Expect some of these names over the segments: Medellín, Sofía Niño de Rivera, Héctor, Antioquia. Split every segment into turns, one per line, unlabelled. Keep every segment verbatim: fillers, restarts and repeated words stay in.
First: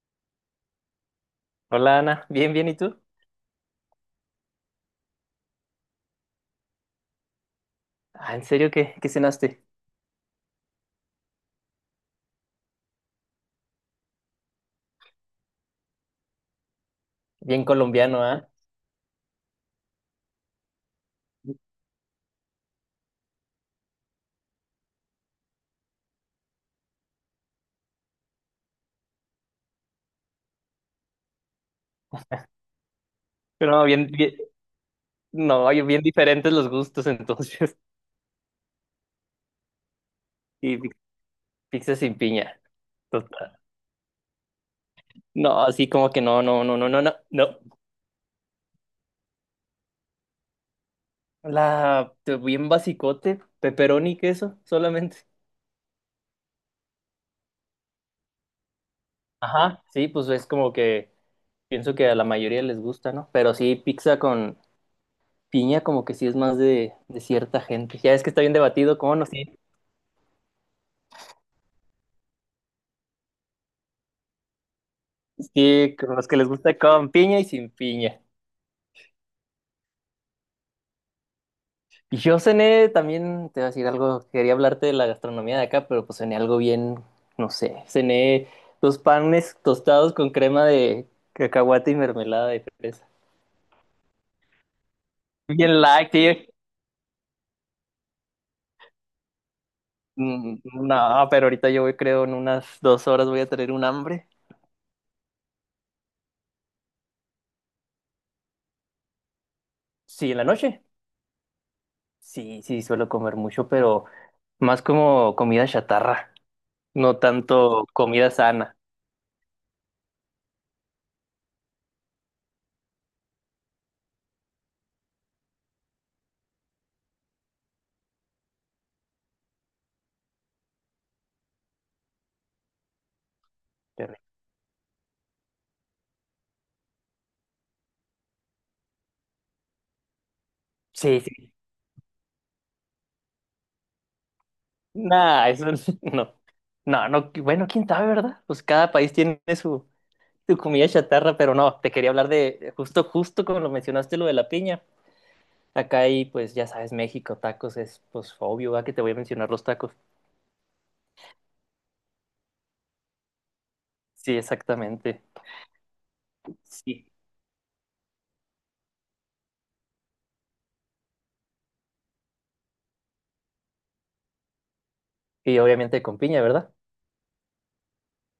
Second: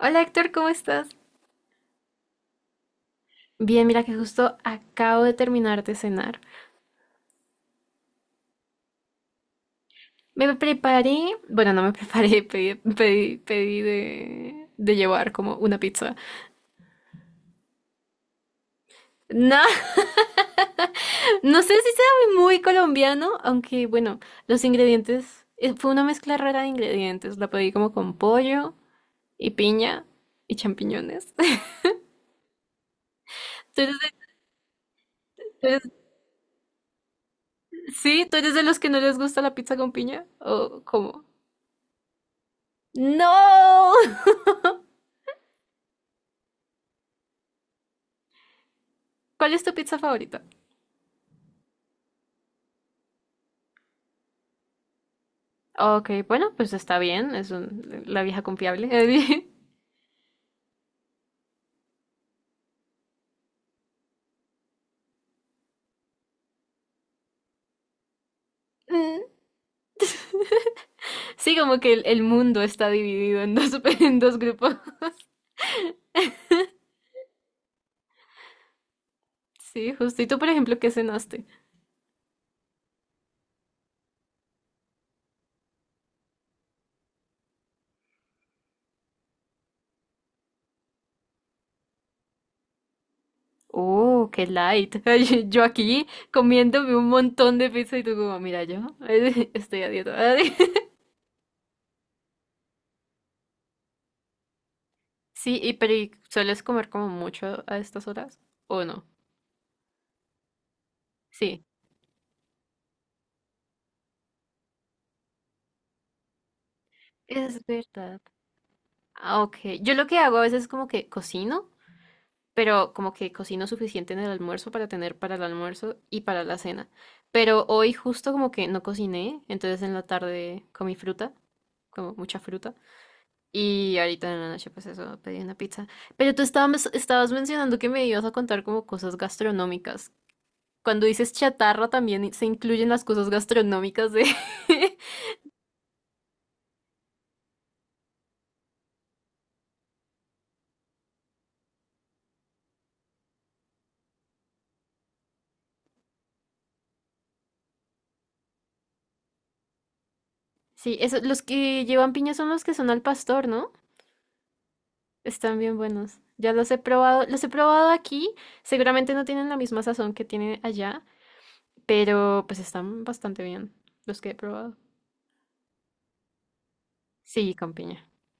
Hola Héctor, ¿cómo estás?
Hola Ana, bien, bien, ¿y tú?
Bien, mira que justo acabo de terminar de cenar.
Ah, ¿en serio qué, qué cenaste?
Me preparé, bueno, no me preparé, pedí, pedí, pedí de, de llevar como una pizza.
Bien colombiano, ¿ah?
No, no sé si sea muy colombiano, aunque bueno, los ingredientes, eh, fue una mezcla rara de ingredientes. La pedí como con pollo y piña y champiñones.
Pero
¿Tú
no,
eres
bien,
de-
bien, no,
tú
oye,
eres-
bien diferentes los gustos entonces.
Sí, ¿tú eres de los que no les gusta la pizza con piña?
Y
¿O
pi-
cómo?
Pizza sin piña, total.
¡No!
No, así como que no, no, no, no, no, no, no.
¿Cuál es tu pizza favorita?
La, te- bien basicote, pepperoni y queso solamente.
Ok, bueno, pues está bien, es un- la vieja confiable.
Ajá, sí, pues es como que pienso que a la mayoría les gusta, ¿no? Pero sí, pizza con piña como que sí es más de, de cierta gente. Ya es que está bien debatido, ¿cómo
Mm,
no? Sí,
sí, como que el, el mundo está dividido en dos, en dos grupos.
sí, con los que les gusta con piña y sin piña.
Sí, justo. Y tú, por ejemplo, ¿qué cenaste?
Y yo cené también, te voy a decir algo, quería hablarte de la gastronomía de acá, pero pues cené algo bien, no sé, cené dos panes tostados con crema de cacahuate y mermelada de fresa.
Oh, qué light. Ay, yo
Bien
aquí
light, tío.
comiéndome un montón de pizza, y tú como, mira, yo estoy a dieta.
Mm, No, pero ahorita yo voy, creo, en unas dos horas voy a tener un hambre.
Sí, y pero ¿y ¿sueles comer como mucho a estas horas? ¿O no?
Sí, en la noche.
Sí.
Sí, sí, suelo comer mucho, pero más como comida chatarra, no
Es
tanto
verdad.
comida sana.
Ah, ok. Yo lo que hago a veces es como que cocino, pero como que cocino suficiente en el almuerzo para tener para el almuerzo y para la cena. Pero hoy justo como que no cociné, entonces en la tarde comí fruta, como mucha fruta, y
Qué
ahorita
rico.
en la noche pues eso, pedí una pizza. Pero tú estabas, estabas mencionando que me ibas a contar como cosas gastronómicas. Cuando
Sí,
dices
sí.
chatarra también se incluyen las cosas gastronómicas de…
Nah, eso no. No, no, bueno, quién sabe, ¿verdad? Pues cada país tiene su, su comida chatarra, pero no, te quería hablar de, justo, justo como lo mencionaste, lo de la piña. Acá hay, pues ya sabes, México, tacos, es pues obvio, ¿va? Que te voy a mencionar los tacos.
Sí, eso, los que llevan piña son los que son al pastor, ¿no?
Sí, exactamente.
Están bien buenos. Ya los he
Sí.
probado, los he probado aquí. Seguramente no tienen la misma sazón que tienen allá, pero pues están bastante bien los que he probado.
Y obviamente con piña, ¿verdad?
Sí, con piña.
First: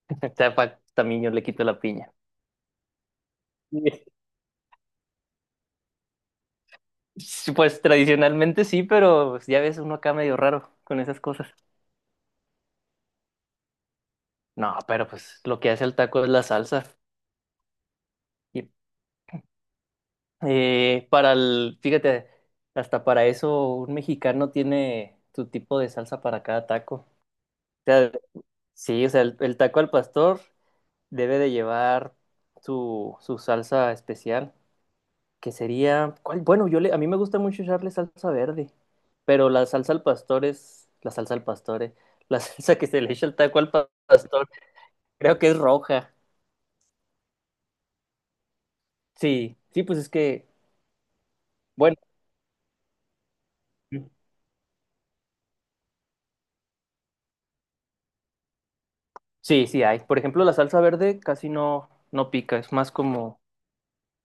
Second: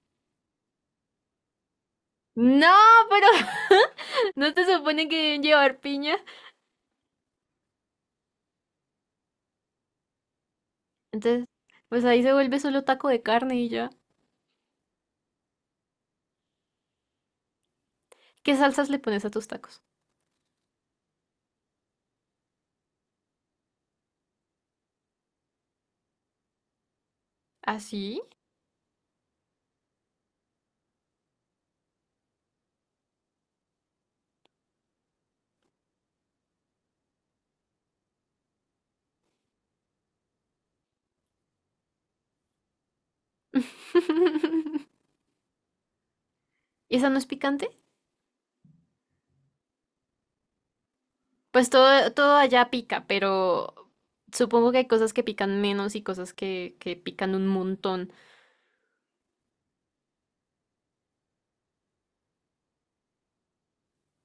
O sea, pa- también yo le quito la piña.
No, pero no te supone que deben llevar piña.
Sí, pues tradicionalmente sí, pero pues, ya ves uno acá medio raro con esas
Entonces,
cosas.
pues ahí se vuelve solo taco de carne y ya.
No, pero pues lo que hace el taco es la salsa.
¿Qué
Y
salsas le pones a tus tacos?
Eh, para el, fíjate, hasta para eso un mexicano tiene su tipo de salsa para cada taco. O sea,
¿Así?
sí, o sea, el, el taco al pastor debe de llevar su, su salsa especial, que sería, ¿cuál? Bueno, yo le, a mí me gusta mucho echarle salsa verde, pero la salsa al pastor es, la salsa al pastor, eh, la salsa que se le echa al taco al pa- pastor, creo que es roja.
¿Y esa no es picante?
Sí, sí, pues es que,
Pues
bueno.
todo, todo allá pica, pero supongo que hay cosas que pican menos y cosas que, que pican un montón.
Sí, sí hay. Por ejemplo, la salsa verde casi no, no pica, es más como,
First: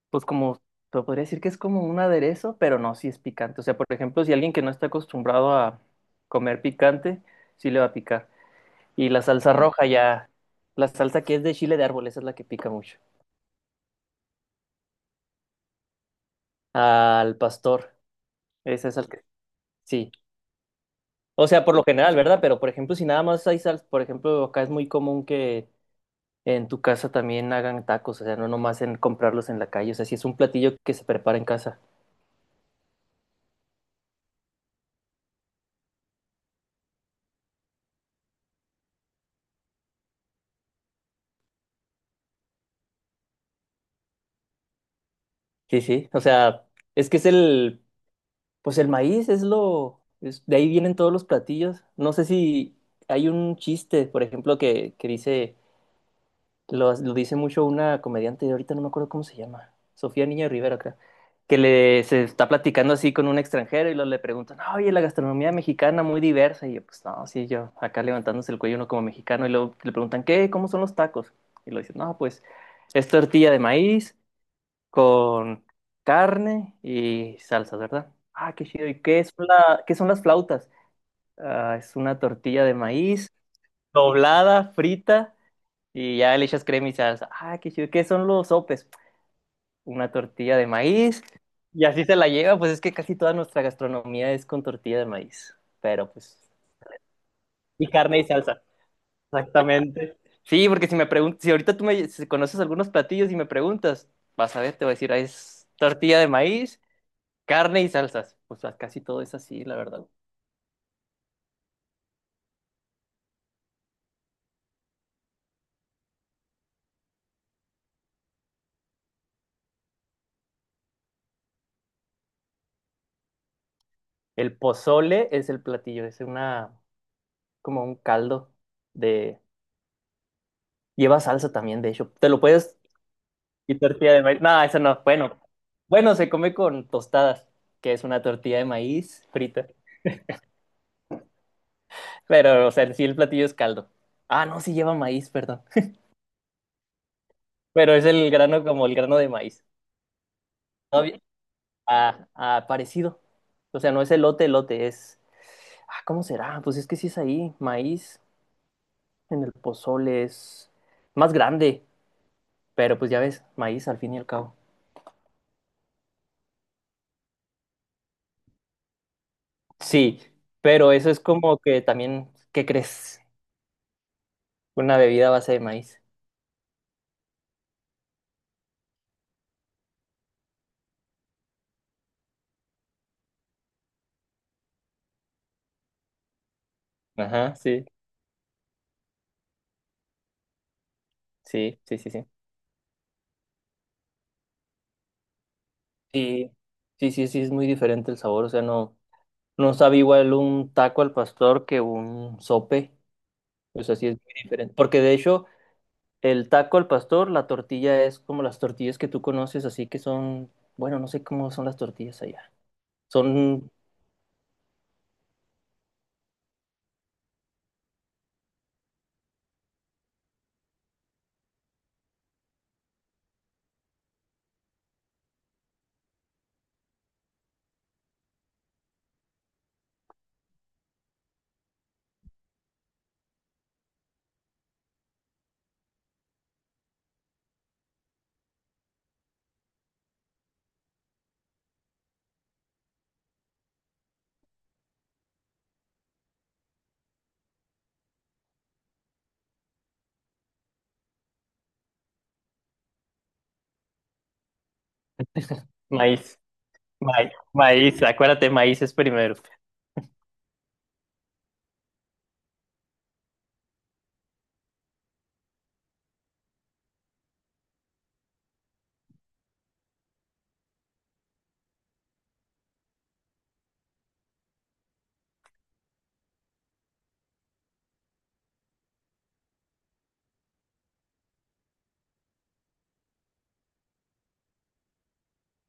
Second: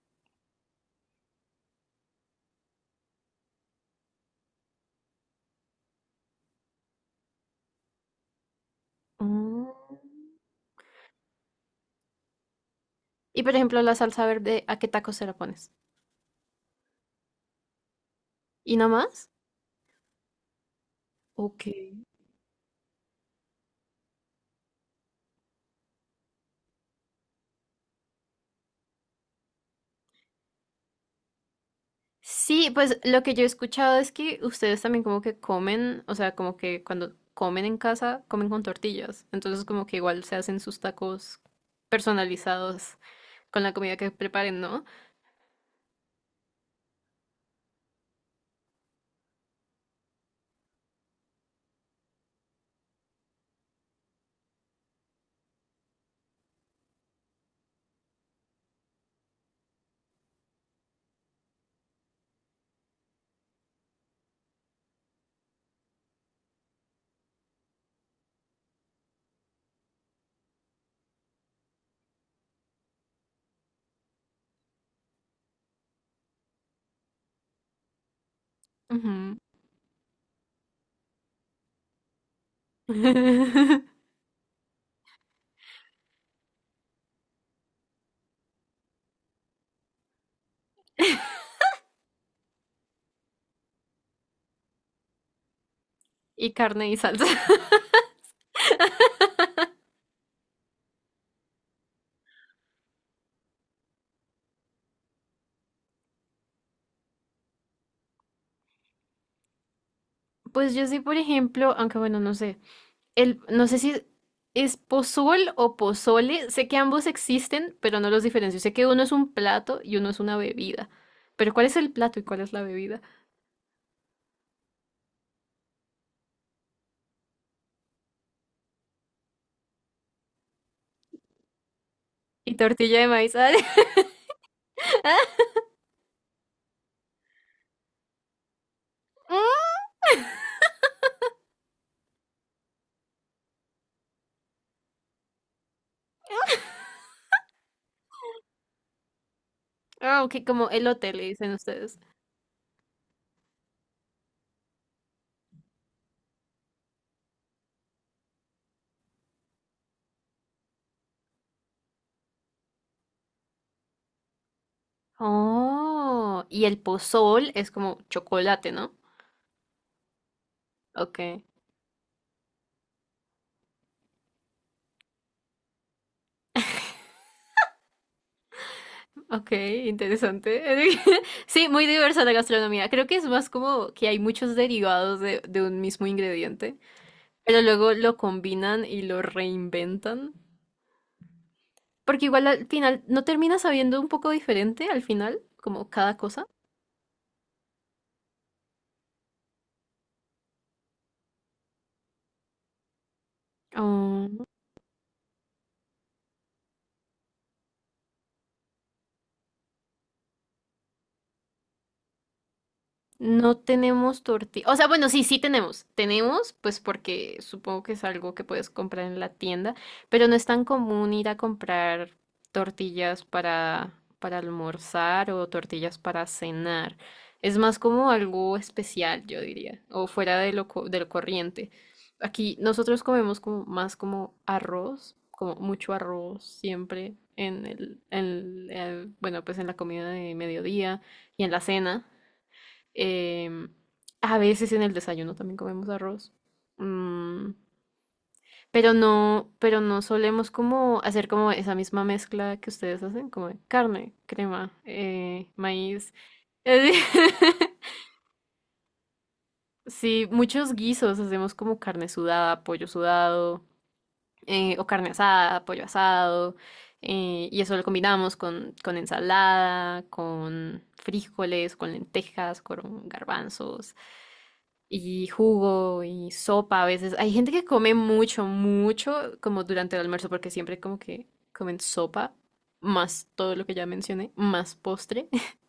pues como, te podría decir que es como un aderezo, pero no, sí es picante. O sea, por ejemplo, si alguien que no está acostumbrado a comer picante, sí le va a picar. Y la salsa Mm.
Mm.
roja ya, la salsa que es de chile de árbol, esa es la que pica mucho.
Y por ejemplo, la salsa verde, ¿a qué tacos se la pones?
Al pastor,
¿Y
ese
no
es el que,
más?
sí. O sea,
Ok.
por lo general, ¿verdad? Pero por ejemplo, si nada más hay salsa, por ejemplo, acá es muy común que en tu casa también hagan tacos, o sea, no nomás en comprarlos en la calle, o sea, si es un platillo que se prepara en casa.
Sí, pues lo que yo he escuchado es que ustedes también como que comen, o sea, como que cuando comen en casa, comen con tortillas. Entonces como que igual se hacen sus tacos personalizados con la comida que preparen, ¿no?
Sí, sí, o sea, es que es el, pues el maíz es lo, es- de ahí vienen todos los platillos. No sé si hay un chiste, por ejemplo, que, que dice, lo, lo dice mucho una comediante, ahorita no me acuerdo cómo se llama, Sofía Niño de Rivera, creo, que le, se está platicando así con un extranjero y lo, le preguntan, "Ah, oye, la gastronomía mexicana muy diversa", y yo, pues no, sí, yo acá levantándose el cuello uno como mexicano, y luego le preguntan, ¿qué? ¿Cómo son los tacos? Y lo dicen, no, pues es tortilla de maíz con carne y salsas, ¿verdad? Ah, qué chido. ¿Y qué es
Ujú.
la, qué son las flautas? Ah, es una tortilla de maíz doblada, frita y ya le echas crema y salsa. Ah, qué chido. ¿Qué son los sopes? Una tortilla de maíz y así se la lleva. Pues es que casi toda nuestra gastronomía es con tortilla de maíz, pero pues
Y carne y salsa.
y carne y salsa. Exactamente. Sí, porque si me preguntas, si ahorita tú me si conoces algunos platillos y me preguntas, vas a ver, te voy a decir, ah, es tortilla de maíz, carne y salsas. Pues casi todo es así, la verdad.
Pues yo sí, por ejemplo, aunque bueno, no sé. El, no sé si es pozol o pozole. Sé que ambos existen, pero no los diferencio. Sé que uno es un plato y uno es una bebida. Pero ¿cuál es el plato y cuál es la bebida?
El pozole es el platillo, es una, como un caldo de... Lleva salsa también, de hecho. Te lo
Y
puedes...
tortilla de maíz.
Y tortilla de maíz. No, eso no. Bueno, bueno, se come con tostadas, que es una tortilla de maíz frita.
Ah,
Pero, o sea, en sí el platillo es caldo. Ah, no, sí lleva maíz, perdón. Pero es el grano como el grano de maíz.
ah, ok, como
No,
elote
bien.
le dicen ustedes.
Ah, ah, parecido. O sea, no es elote, elote, es... Ah, ¿cómo será? Pues es que sí es ahí, maíz. En el pozole es más grande, pero pues ya ves, maíz al fin y al cabo.
Oh, y el pozol es como chocolate, ¿no?
Sí, pero eso
Ok,
es como que también, ¿qué crees? Una bebida a base de maíz.
ok, interesante. Sí, muy diversa la gastronomía. Creo que es más como que hay muchos derivados de, de un mismo ingrediente.
Ajá,
Pero
sí,
luego lo combinan y lo reinventan.
sí, sí, sí,
Porque
sí.
igual al final, ¿no termina sabiendo un poco diferente al final? Como cada cosa.
Sí, sí, sí, sí, es muy diferente el sabor, o sea, no, no sabe igual un taco al pastor que un sope, o sea, sí es muy diferente. Porque de hecho, el taco al pastor, la tortilla es como las tortillas que tú conoces, así que son, bueno, no sé cómo son las tortillas allá.
No
Son
tenemos tortilla. O sea, bueno, sí, sí tenemos. Tenemos, pues porque supongo que es algo que puedes comprar en la tienda, pero no es tan común ir a comprar tortillas para, para almorzar o tortillas para cenar. Es más como algo especial, yo diría, o fuera de lo, co- del corriente. Aquí nosotros comemos como más como arroz, como mucho arroz siempre en el, en el- bueno, pues en la comida de mediodía y en la cena. Em, a veces en el desayuno también comemos arroz. Mm, pero no, pero no solemos como hacer como esa misma mezcla que ustedes hacen, como de carne, crema, eh, maíz.
maíz. Ma- Maíz, acuérdate, maíz es primero.
Sí, muchos guisos hacemos como carne sudada, pollo sudado, eh, o carne asada, pollo asado, eh, y eso lo combinamos con, con ensalada, con frijoles, con lentejas, con garbanzos, y jugo y sopa a veces. Hay gente que come mucho, mucho como durante el almuerzo porque siempre como que comen sopa, más todo lo que ya mencioné, más postre.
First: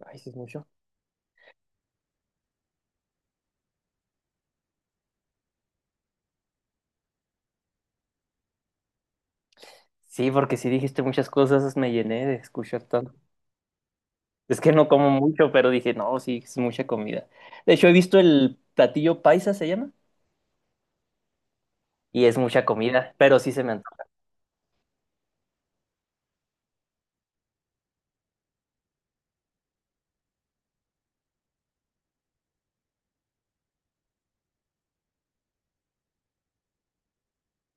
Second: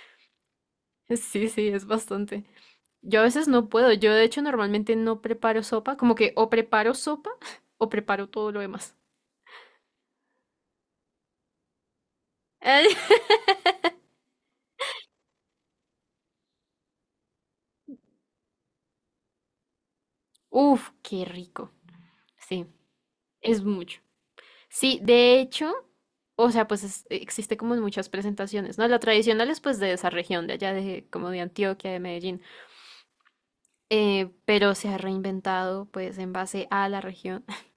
Maíz es mucho.
Sí, sí, es bastante. Yo a veces no puedo. Yo de hecho normalmente no preparo sopa, como que o preparo sopa o preparo todo lo demás.
Sí, porque si dijiste muchas cosas, me llené de escuchar tanto. Es que no como mucho, pero dije, no, sí, es mucha comida. De hecho, he visto el platillo paisa, se llama,
Uf, qué rico.
y es mucha
Sí,
comida, pero sí
es
se me
mucho.
antoja.
Sí, de hecho, o sea, pues es- existe como en muchas presentaciones, ¿no? La tradicional es pues de esa región, de allá de como de Antioquia, de Medellín, eh, pero se ha reinventado pues en base a la región.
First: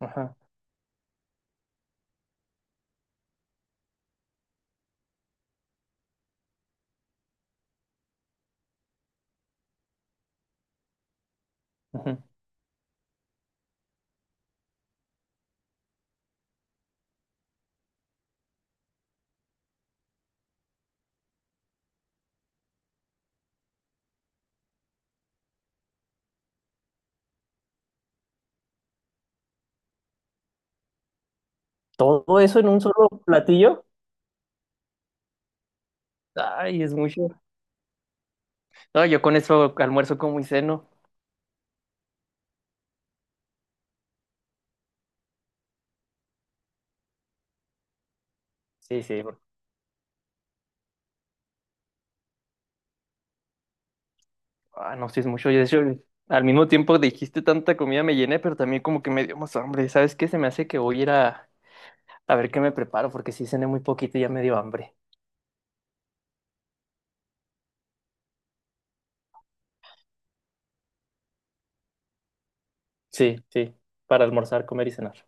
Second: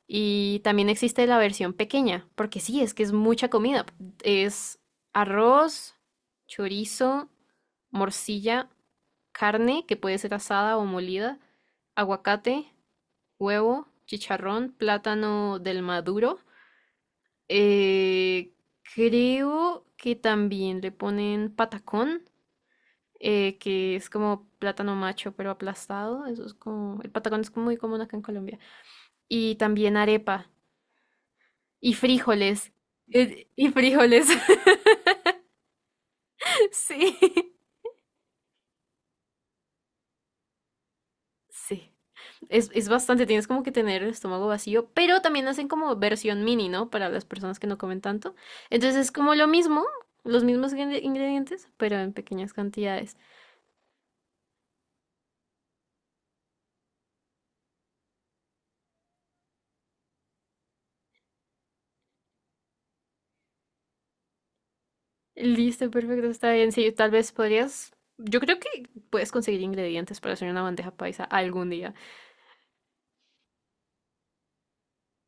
Ajá,
Y también existe la versión pequeña, porque sí, es que es mucha comida. Es arroz, chorizo, morcilla, carne que puede ser asada o molida,
ujú.
aguacate, huevo, chicharrón, plátano del maduro. Eh, creo que también le ponen patacón, eh, que es como plátano macho pero aplastado. Eso es como, el patacón es muy común acá en Colombia. Y también arepa y
Todo eso en
frijoles.
un solo
Eh, y
platillo,
frijoles.
ay, es
Sí,
mucho. No, yo con eso almuerzo como y ceno.
sí. Es, es bastante, tienes como que tener el estómago vacío, pero también hacen como versión mini, ¿no? Para las personas que no comen tanto. Entonces
Sí,
es
sí,
como
porque-
lo mismo, los mismos ingre- ingredientes, pero en pequeñas cantidades.
ah, no, sí es mucho. Yo, de hecho, al mismo tiempo dijiste tanta comida, me llené, pero también como que me dio más hambre. ¿Sabes qué? Se me hace que voy a ir a A ver qué me preparo, porque sí cené muy poquito y ya me dio hambre.
Listo, perfecto, está bien. Sí, tal vez podrías. Yo creo que puedes conseguir ingredientes para hacer una bandeja paisa algún día.
Sí, sí, para almorzar, comer y cenar.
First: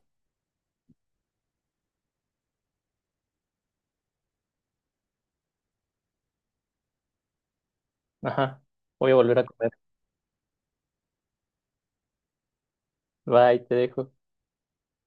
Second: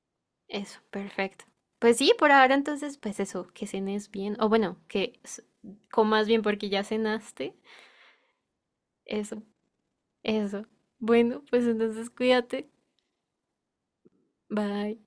Eso, perfecto. Pues sí, por ahora entonces, pues eso, que cenes bien. O bueno, que s- comas bien porque ya cenaste.
Ajá, voy a volver
Eso,
a comer.
eso. Bueno, pues entonces cuídate.
Bye, te dejo.
Bye.